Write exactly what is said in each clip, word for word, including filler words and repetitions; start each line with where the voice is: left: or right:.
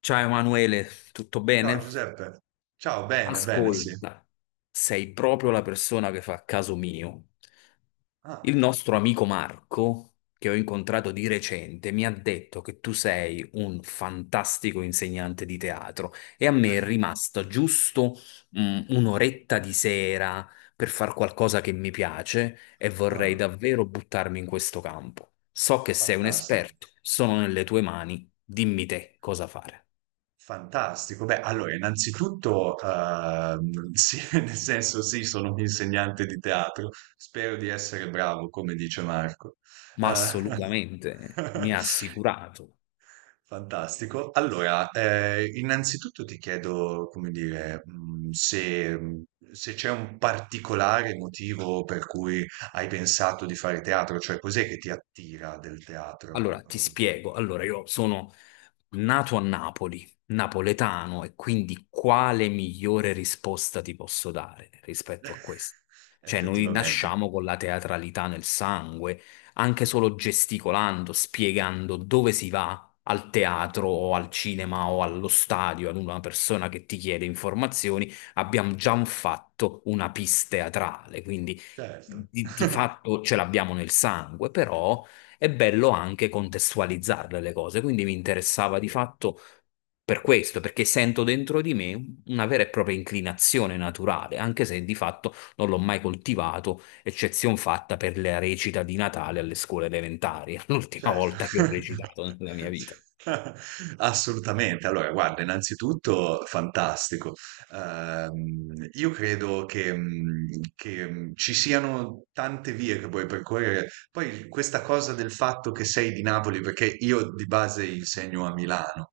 left: Ciao Emanuele, tutto
right: Ciao
left: bene?
right: Giuseppe, ciao, bene, bene, sì.
left: Ascolta, sei proprio la persona che fa caso mio.
right: Ah,
left: Il nostro amico Marco, che ho incontrato di recente, mi ha detto che tu sei un fantastico insegnante di teatro e a me è rimasta giusto, mm, un'oretta di sera per far qualcosa che mi piace e vorrei
right: ah,
left: davvero buttarmi in questo campo. So che sei un
right: fantastico,
left: esperto, sono nelle tue mani, dimmi te cosa fare.
right: fantastico. Beh, allora, innanzitutto, ehm, sì, nel senso sì, sono un insegnante di teatro, spero di essere bravo, come dice Marco.
left: Ma
right: Eh,
left: assolutamente mi ha assicurato.
right: Fantastico. Allora, eh, innanzitutto ti chiedo, come dire, mh, se, se c'è un particolare motivo per cui hai pensato di fare teatro, cioè cos'è che ti attira del teatro?
left: Allora, ti spiego. Allora, io sono nato a Napoli, napoletano, e quindi quale migliore risposta ti posso dare rispetto a
right: eh,
left: questo? Cioè, noi
right: Effettivamente.
left: nasciamo con la teatralità nel sangue, anche solo gesticolando, spiegando dove si va al teatro o al cinema o allo stadio ad una persona che ti chiede informazioni, abbiamo già fatto una pista teatrale, quindi
right: Certo.
left: di di fatto ce l'abbiamo nel sangue, però è bello anche contestualizzarle le cose, quindi mi interessava di fatto per questo, perché sento dentro di me una vera e propria inclinazione naturale, anche se di fatto non l'ho mai coltivato, eccezion fatta per la recita di Natale alle scuole elementari, l'ultima
right: Certo.
left: volta che ho recitato nella mia vita.
right: Assolutamente. Allora, guarda, innanzitutto fantastico. Ehm, io credo che, mh, che, mh, ci siano tante vie che puoi percorrere. Poi questa cosa del fatto che sei di Napoli, perché io di base insegno a Milano.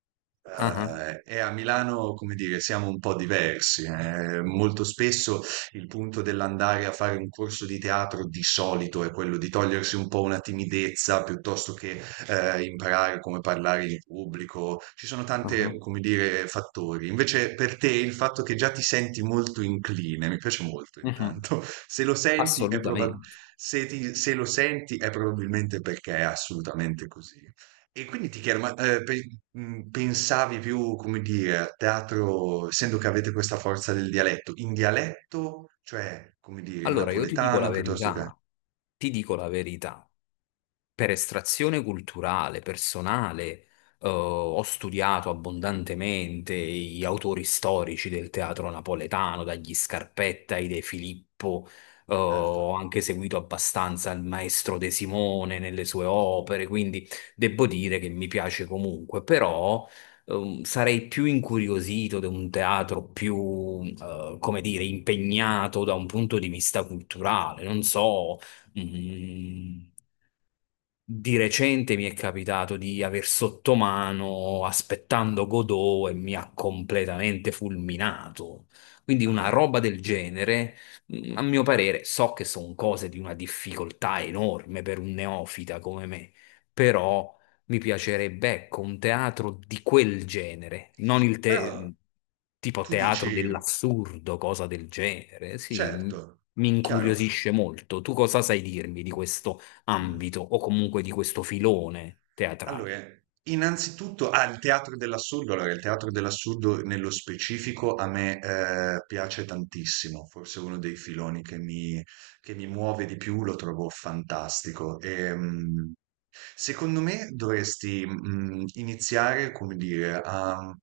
left: Ah, ah,
right: eh, E a Milano, come dire, siamo un po' diversi. eh. Molto spesso il punto dell'andare a fare un corso di teatro di solito è quello di togliersi un po' una timidezza piuttosto che eh, imparare come parlare in pubblico. Ci sono
left: ah,
right: tante, come dire, fattori. Invece per te il fatto che già ti senti molto incline, mi piace molto
left: ah.
right: intanto, se lo senti è probab-
left: Assolutamente.
right: se ti- se lo senti è probabilmente perché è assolutamente così. E quindi ti chiedo, ma eh, pe- mh, pensavi più, come dire, a teatro, essendo che avete questa forza del dialetto, in dialetto, cioè, come dire, in
left: Allora, io ti dico
right: napoletano
left: la
right: piuttosto che...
left: verità, ti dico la verità. Per estrazione culturale, personale, eh, ho studiato abbondantemente gli autori storici del teatro napoletano, dagli Scarpetta ai De Filippo, eh,
right: Certo.
left: ho anche seguito abbastanza il maestro De Simone nelle sue opere, quindi devo dire che mi piace comunque, però ehm, sarei più incuriosito da un teatro più, eh, come dire, impegnato da un punto di vista culturale, non so. mm, di recente mi è capitato di aver sotto mano aspettando Godot e mi ha completamente fulminato. Quindi
right: Ah,
left: una
right: ah.
left: roba del genere, mm, a mio parere, so che sono cose di una difficoltà enorme per un neofita come me, però mi piacerebbe, ecco, un teatro di quel genere, non il
right: Però
left: te- tipo
right: tu
left: teatro
right: dici,
left: dell'assurdo, cosa del genere. Sì, m-
right: certo,
left: mi
right: chiaro.
left: incuriosisce molto. Tu cosa sai dirmi di questo?
right: mm,
left: Ambito o comunque di questo filone
right: Allora,
left: teatrale.
right: innanzitutto, ah, il teatro dell'assurdo, allora, il teatro dell'assurdo nello specifico a me eh, piace tantissimo, forse uno dei filoni che mi, che mi muove di più, lo trovo fantastico. E, mm, secondo me dovresti mm, iniziare, come dire, a,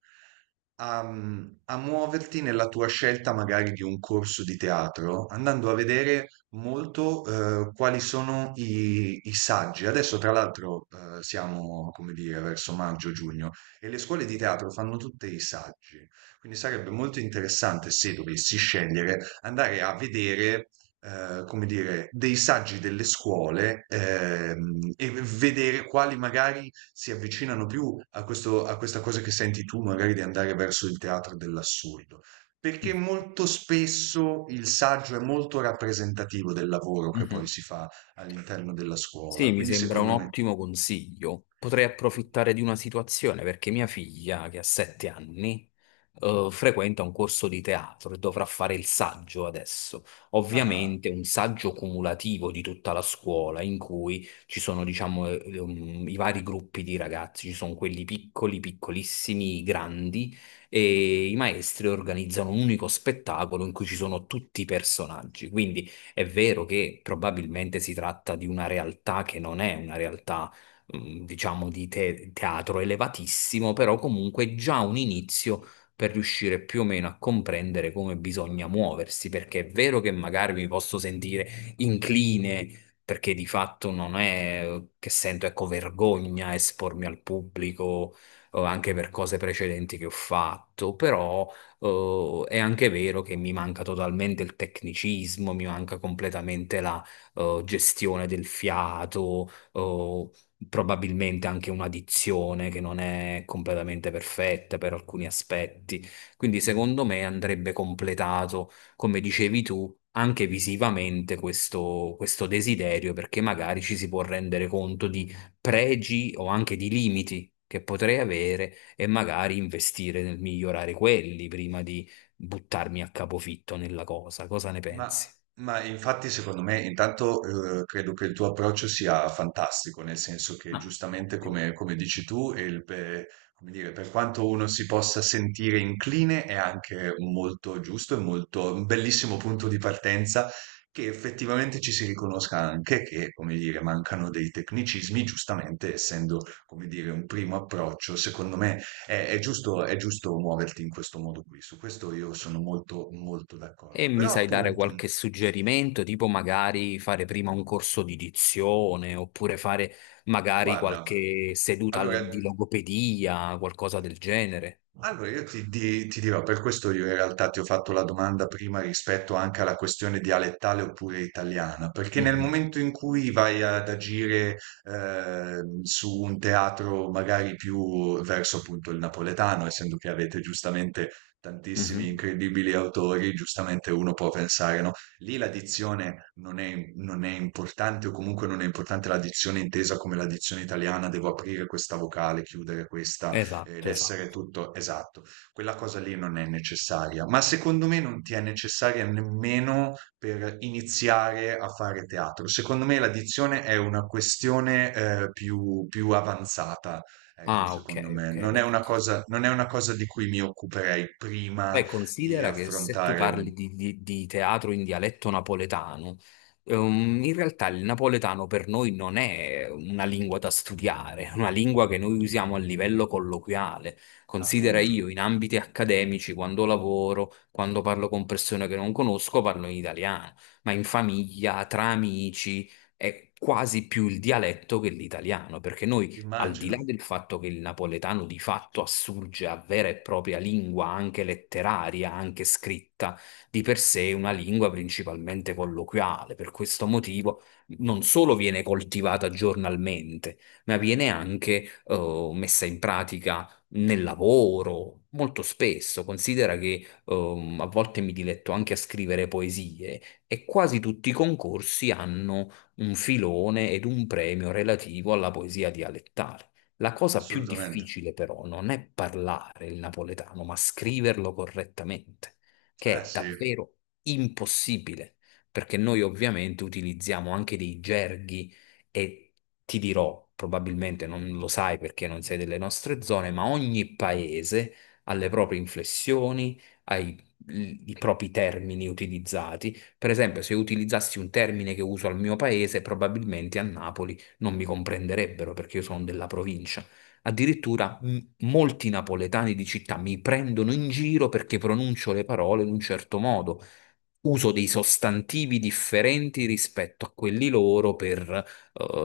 right: a, mm, a muoverti nella tua scelta magari di un corso di teatro, andando a vedere molto eh, quali sono i, i saggi. Adesso, tra l'altro, eh, siamo, come dire, verso maggio-giugno e le scuole di teatro fanno tutte i saggi. Quindi sarebbe molto interessante, se dovessi scegliere, andare a vedere. Eh, come dire, dei saggi delle scuole ehm, e vedere quali magari si avvicinano più a questo- a questa cosa che senti tu, magari di andare verso il teatro dell'assurdo. Perché molto spesso il saggio è molto rappresentativo del lavoro che poi
left: Mhm.
right: si fa all'interno della scuola,
left: Sì, mi
right: quindi
left: sembra un
right: secondo me...
left: ottimo consiglio. Potrei
right: que-
left: approfittare di una situazione perché mia figlia, che ha sette anni, eh, frequenta un corso di teatro e dovrà fare il saggio adesso.
right: Ah,
left: Ovviamente un saggio cumulativo di tutta la scuola in cui ci sono, diciamo, eh, ehm, i vari gruppi di ragazzi, ci sono quelli piccoli, piccolissimi, i grandi e i maestri organizzano un unico spettacolo in cui ci sono tutti i personaggi. Quindi è vero che probabilmente si tratta di una realtà che non è una realtà, mm, diciamo, di te- teatro elevatissimo, però comunque è già un inizio per riuscire più o meno a comprendere come bisogna muoversi, perché è vero che magari mi posso sentire incline. Perché di fatto non è che sento, ecco, vergogna a espormi al pubblico, o anche per cose precedenti che ho fatto, però eh, è anche vero che mi manca totalmente il tecnicismo, mi manca completamente la eh, gestione del fiato, eh, probabilmente anche una dizione che non è completamente perfetta per alcuni aspetti. Quindi secondo me andrebbe completato, come dicevi tu, anche visivamente questo, questo desiderio, perché magari ci si può rendere conto di pregi o anche di limiti che potrei avere e magari investire nel migliorare quelli prima di buttarmi a capofitto nella cosa. Cosa ne
right: Ma,
left: pensi?
right: ma infatti secondo me intanto eh, credo che il tuo approccio sia fantastico, nel senso che
left: Ah,
right: giustamente
left: ottimo.
right: come, come dici tu, e il pe- come dire, per quanto uno si possa sentire incline è anche molto giusto e molto un bellissimo punto di partenza che effettivamente ci si riconosca anche che, come dire, mancano dei tecnicismi, giustamente essendo, come dire, un primo approccio, secondo me è, è giusto, è giusto muoverti in questo modo qui, su questo io sono molto, molto
left: E
right: d'accordo.
left: mi
right: Però
left: sai dare
right: appunto,
left: qualche suggerimento, tipo magari fare prima un corso di dizione, oppure fare magari
right: guarda,
left: qualche seduta
right: allora
left: al- di logopedia, qualcosa del genere.
right: allora, io ti, di- ti dirò, per questo io in realtà ti ho fatto la domanda prima rispetto anche alla questione dialettale oppure italiana, perché nel
left: Mhm,
right: momento in cui vai ad agire eh, su un teatro magari più verso appunto il napoletano, essendo che avete giustamente tantissimi
left: mhm.
right: incredibili autori, giustamente uno può pensare, no? Lì la dizione non è, non è importante o comunque non è importante la dizione intesa come la dizione italiana, devo aprire questa vocale, chiudere questa ed
left: Esatto,
right: essere
left: esatto.
right: tutto esatto. Quella cosa lì non è necessaria, ma secondo me non ti è necessaria nemmeno per iniziare a fare teatro. Secondo me l'addizione è una questione eh, più, più avanzata. Ecco,
left: Ah, ok,
right: secondo me
left: ok,
right: non è una
left: perfetto.
right: cosa, non è una cosa di cui mi occuperei prima
left: Beh,
right: di
left: considera che se tu
right: affrontare un
left: parli di, di- di teatro in dialetto napoletano, ehm, in realtà il napoletano per noi non è una lingua da studiare, è una lingua che noi usiamo a livello colloquiale. Considera
right: appunto.
left: io in ambiti accademici, quando lavoro, quando parlo con persone che non conosco, parlo in italiano, ma in famiglia, tra amici, è quasi più il dialetto che l'italiano, perché noi al di là
right: Immagino,
left: del fatto che il napoletano di fatto assurge a vera e propria lingua, anche letteraria, anche scritta, di per sé è una lingua principalmente colloquiale. Per questo motivo non solo viene coltivata giornalmente, ma viene anche eh, messa in pratica nel lavoro. Molto spesso, considera che ehm, a volte mi diletto anche a scrivere poesie e quasi tutti i concorsi hanno un filone ed un premio relativo alla poesia dialettale. La cosa più
right: assolutamente.
left: difficile però non è parlare il napoletano, ma scriverlo correttamente,
right: Eh
left: che è
right: sì.
left: davvero impossibile, perché noi ovviamente utilizziamo anche dei gerghi e ti dirò, probabilmente non lo sai perché non sei delle nostre zone, ma ogni paese ha le proprie inflessioni, ha i i propri termini utilizzati. Per esempio, se utilizzassi un termine che uso al mio paese, probabilmente a Napoli non mi comprenderebbero perché io sono della provincia. Addirittura m- molti napoletani di città mi prendono in giro perché pronuncio le parole in un certo modo. Uso dei sostantivi differenti rispetto a quelli loro per eh,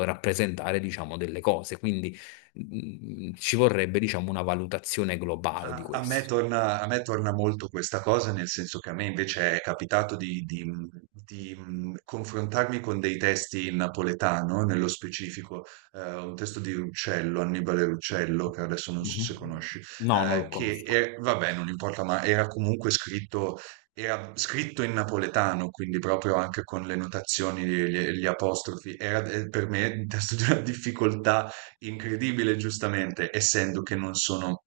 left: rappresentare, diciamo, delle cose. Quindi mm, ci vorrebbe, diciamo, una valutazione globale di
right: A, a me
left: questo.
right: torna, a me torna molto questa cosa, nel senso che a me invece è capitato di, di, di, mh, confrontarmi con dei testi in napoletano, nello specifico eh, un testo di Ruccello, Annibale Ruccello, che adesso non so
left: Mhm.
right: se conosci,
left: No, non
right: eh,
left: lo
right: che
left: conosco.
right: è- vabbè, non importa, ma era comunque scritto, era scritto in napoletano, quindi proprio anche con le notazioni, gli, gli apostrofi, era eh, per me un testo di una difficoltà incredibile, giustamente, essendo che non sono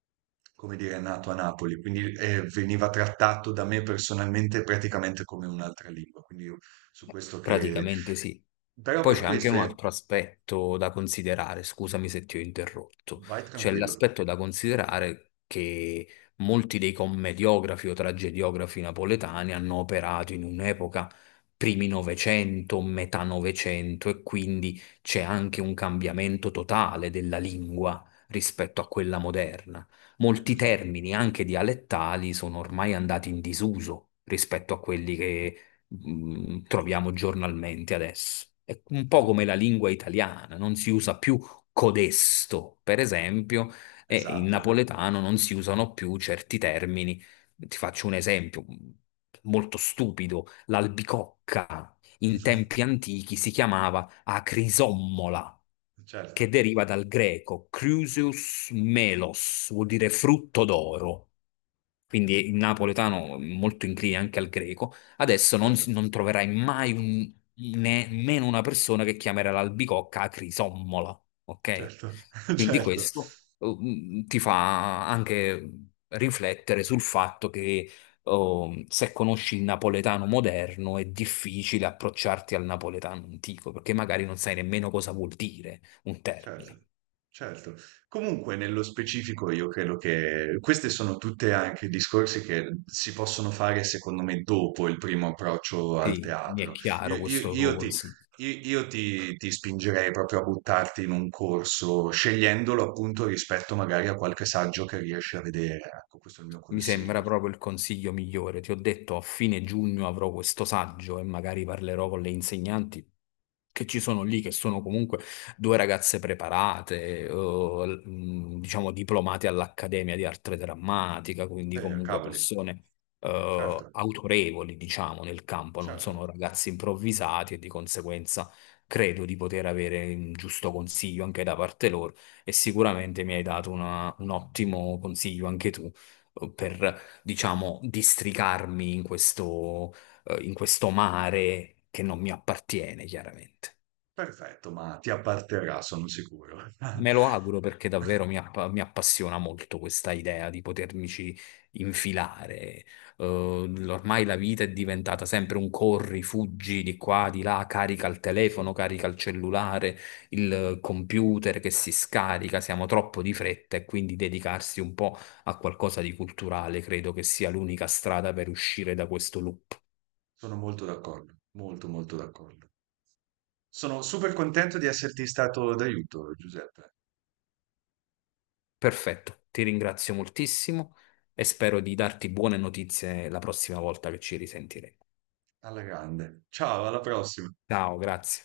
right: come dire, è nato a Napoli, quindi eh, veniva trattato da me personalmente praticamente come un'altra lingua. Quindi io su questo che...
left: Praticamente sì.
right: Però
left: Poi
right: per
left: c'è anche
right: questo
left: un
right: è...
left: altro aspetto da considerare, scusami se ti ho interrotto,
right: vai
left: c'è
right: tranquillo,
left: l'aspetto da considerare che molti dei commediografi o tragediografi napoletani hanno operato in un'epoca primi Novecento, metà Novecento e quindi c'è anche un cambiamento totale della lingua rispetto a quella moderna.
right: è
left: Molti
right: così.
left: termini, anche dialettali, sono ormai andati in disuso rispetto a quelli che mh, troviamo giornalmente adesso. È un
right: Eh,
left: po' come la lingua italiana, non si usa più codesto, per esempio, e in
right: Esatto.
left: napoletano non si usano più certi termini. Ti faccio un esempio mm, molto stupido, l'albicocca in tempi antichi si chiamava acrisommola,
right: Certo,
left: che deriva dal greco crusius melos, vuol dire frutto d'oro. Quindi il napoletano è molto incline anche al greco. Adesso non,
right: certo,
left: si- non troverai mai un- nemmeno una persona che chiamerà l'albicocca a crisommola, ok?
right: certo,
left: Quindi
right: certo.
left: questo eh, ti fa anche riflettere sul fatto che oh, se conosci il napoletano moderno è difficile approcciarti al napoletano antico, perché magari non sai nemmeno cosa vuol dire un termine.
right: Certo, certo. Comunque, nello specifico, io credo che queste sono tutte anche discorsi che si possono fare, secondo me, dopo il primo approccio al
left: Sì, mi è
right: teatro. Io,
left: chiaro
right: io-
left: questo tuo
right: io ti,
left: consiglio.
right: io- io ti- ti spingerei proprio a buttarti in un corso, scegliendolo appunto rispetto magari a qualche saggio che riesci a vedere. Ecco, questo è il mio
left: Mi sembra
right: consiglio.
left: proprio il consiglio migliore. Ti ho detto, a fine giugno avrò questo saggio e magari parlerò con le insegnanti che ci sono lì, che sono comunque due ragazze preparate, eh, l- mh, diciamo diplomate all'Accademia di Arte Drammatica, quindi
right: Eh,
left: comunque
right: cavoli,
left: persone eh,
right: certo,
left: autorevoli, diciamo, nel campo, non
right: certo.
left: sono ragazzi improvvisati e di conseguenza credo di poter avere un giusto consiglio anche da parte loro e sicuramente mi hai dato una- un ottimo consiglio anche tu eh, per, diciamo, districarmi in questo, eh, in questo mare che non mi appartiene, chiaramente.
right: Perfetto, ma ti apparterà, sono sicuro.
left: Me lo auguro perché davvero mi, app- mi appassiona molto questa idea di potermici infilare. Eh, Ormai la vita è diventata sempre un corri, fuggi di qua, di là, carica il telefono, carica il cellulare, il computer che si scarica, siamo troppo di fretta e quindi dedicarsi un po' a qualcosa di culturale credo che sia l'unica strada per uscire da questo loop.
right: Sono molto d'accordo, molto, molto d'accordo. Sono super contento di esserti stato d'aiuto, Giuseppe.
left: Perfetto, ti ringrazio moltissimo e spero di darti buone notizie la prossima volta che ci risentiremo.
right: Alla grande. Ciao, alla prossima.
left: Ciao, grazie.